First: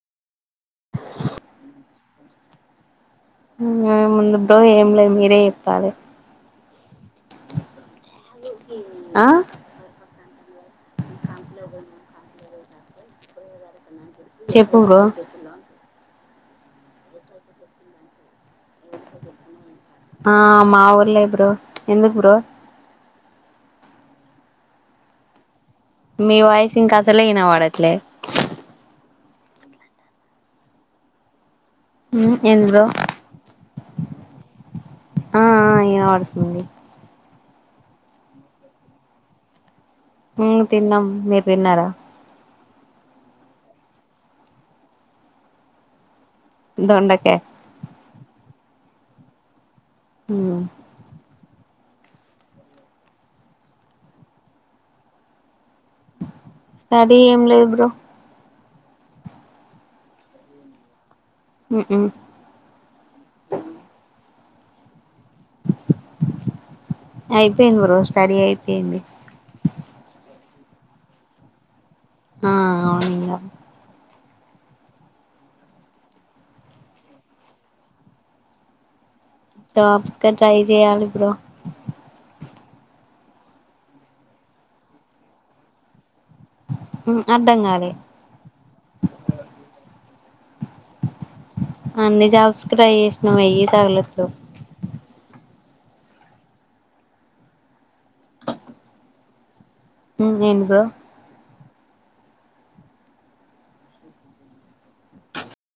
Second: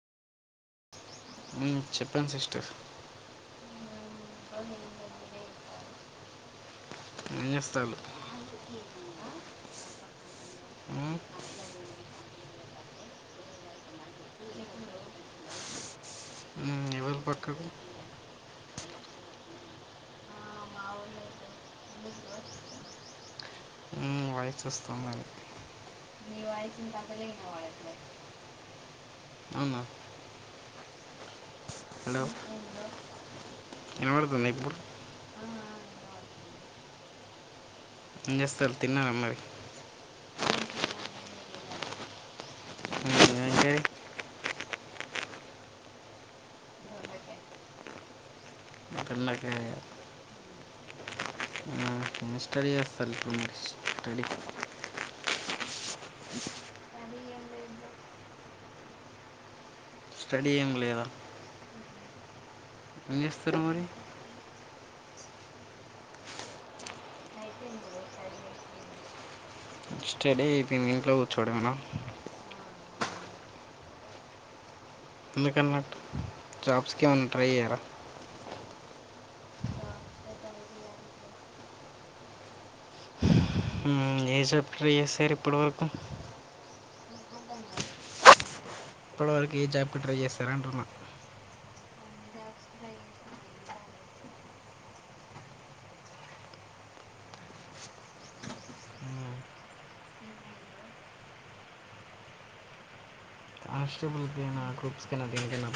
హు చేపండ్ సిస్టర్ ఏముంది బ్రో ఏం లే మీరే చెప్పాలి ఏం చేస్తారు ఆ ఉ నగు చెప్పు బ్రో ఎవరు పక్కన ఆ మా ఒళ్ళే బ్రో ఎందుకు బ్రో వయస్ వస్తుంది అని మీ వాయిస్ ఇంకా అసలే ఇన వాడట్లే అవున వినబడుతుంది ఇప్పుడు [unintelligible] పడుతుంది ఏం చేస్తారు తిన్నార మరి తిన్నాం మీరు తిన్నార [unintelligible] దొండకాయి [unintelligible] హు [unintelligible] అది ఏం లేదు బ్రో స్టడి ఎం లేద [inaudible] చేస్తారు మరి అయిపోయింది బ్రో స్టడీ అయిపోయింది స్టడీ అయిపోయింది ఇంట్లో కూర్చోడంయేన ఆ అవునింగ ఎందుకన్నట్టు జాబ్స్కి ఏమన్నా ట్రై చేయ్యరా జాబ్స్కి ట్రై చెయాలి బ్రో ఉమ్ ఏ జాబ్కి ట్రై చేశారు ఇప్పటి వరకు ఉమ్ అర్ధంగాలే ఇప్పటివరకు ఏ జాబ్కి ట్రై చేస్తారంటున్నా అన్ని జాబ్స్కి క్రై చేసినం ఎయ్యి తగలట్లేదు ఉమ్ ఏంది బ్రో ఆ స్ట్రబుల్కైన గ్రూప్స్కైక దేనికైనా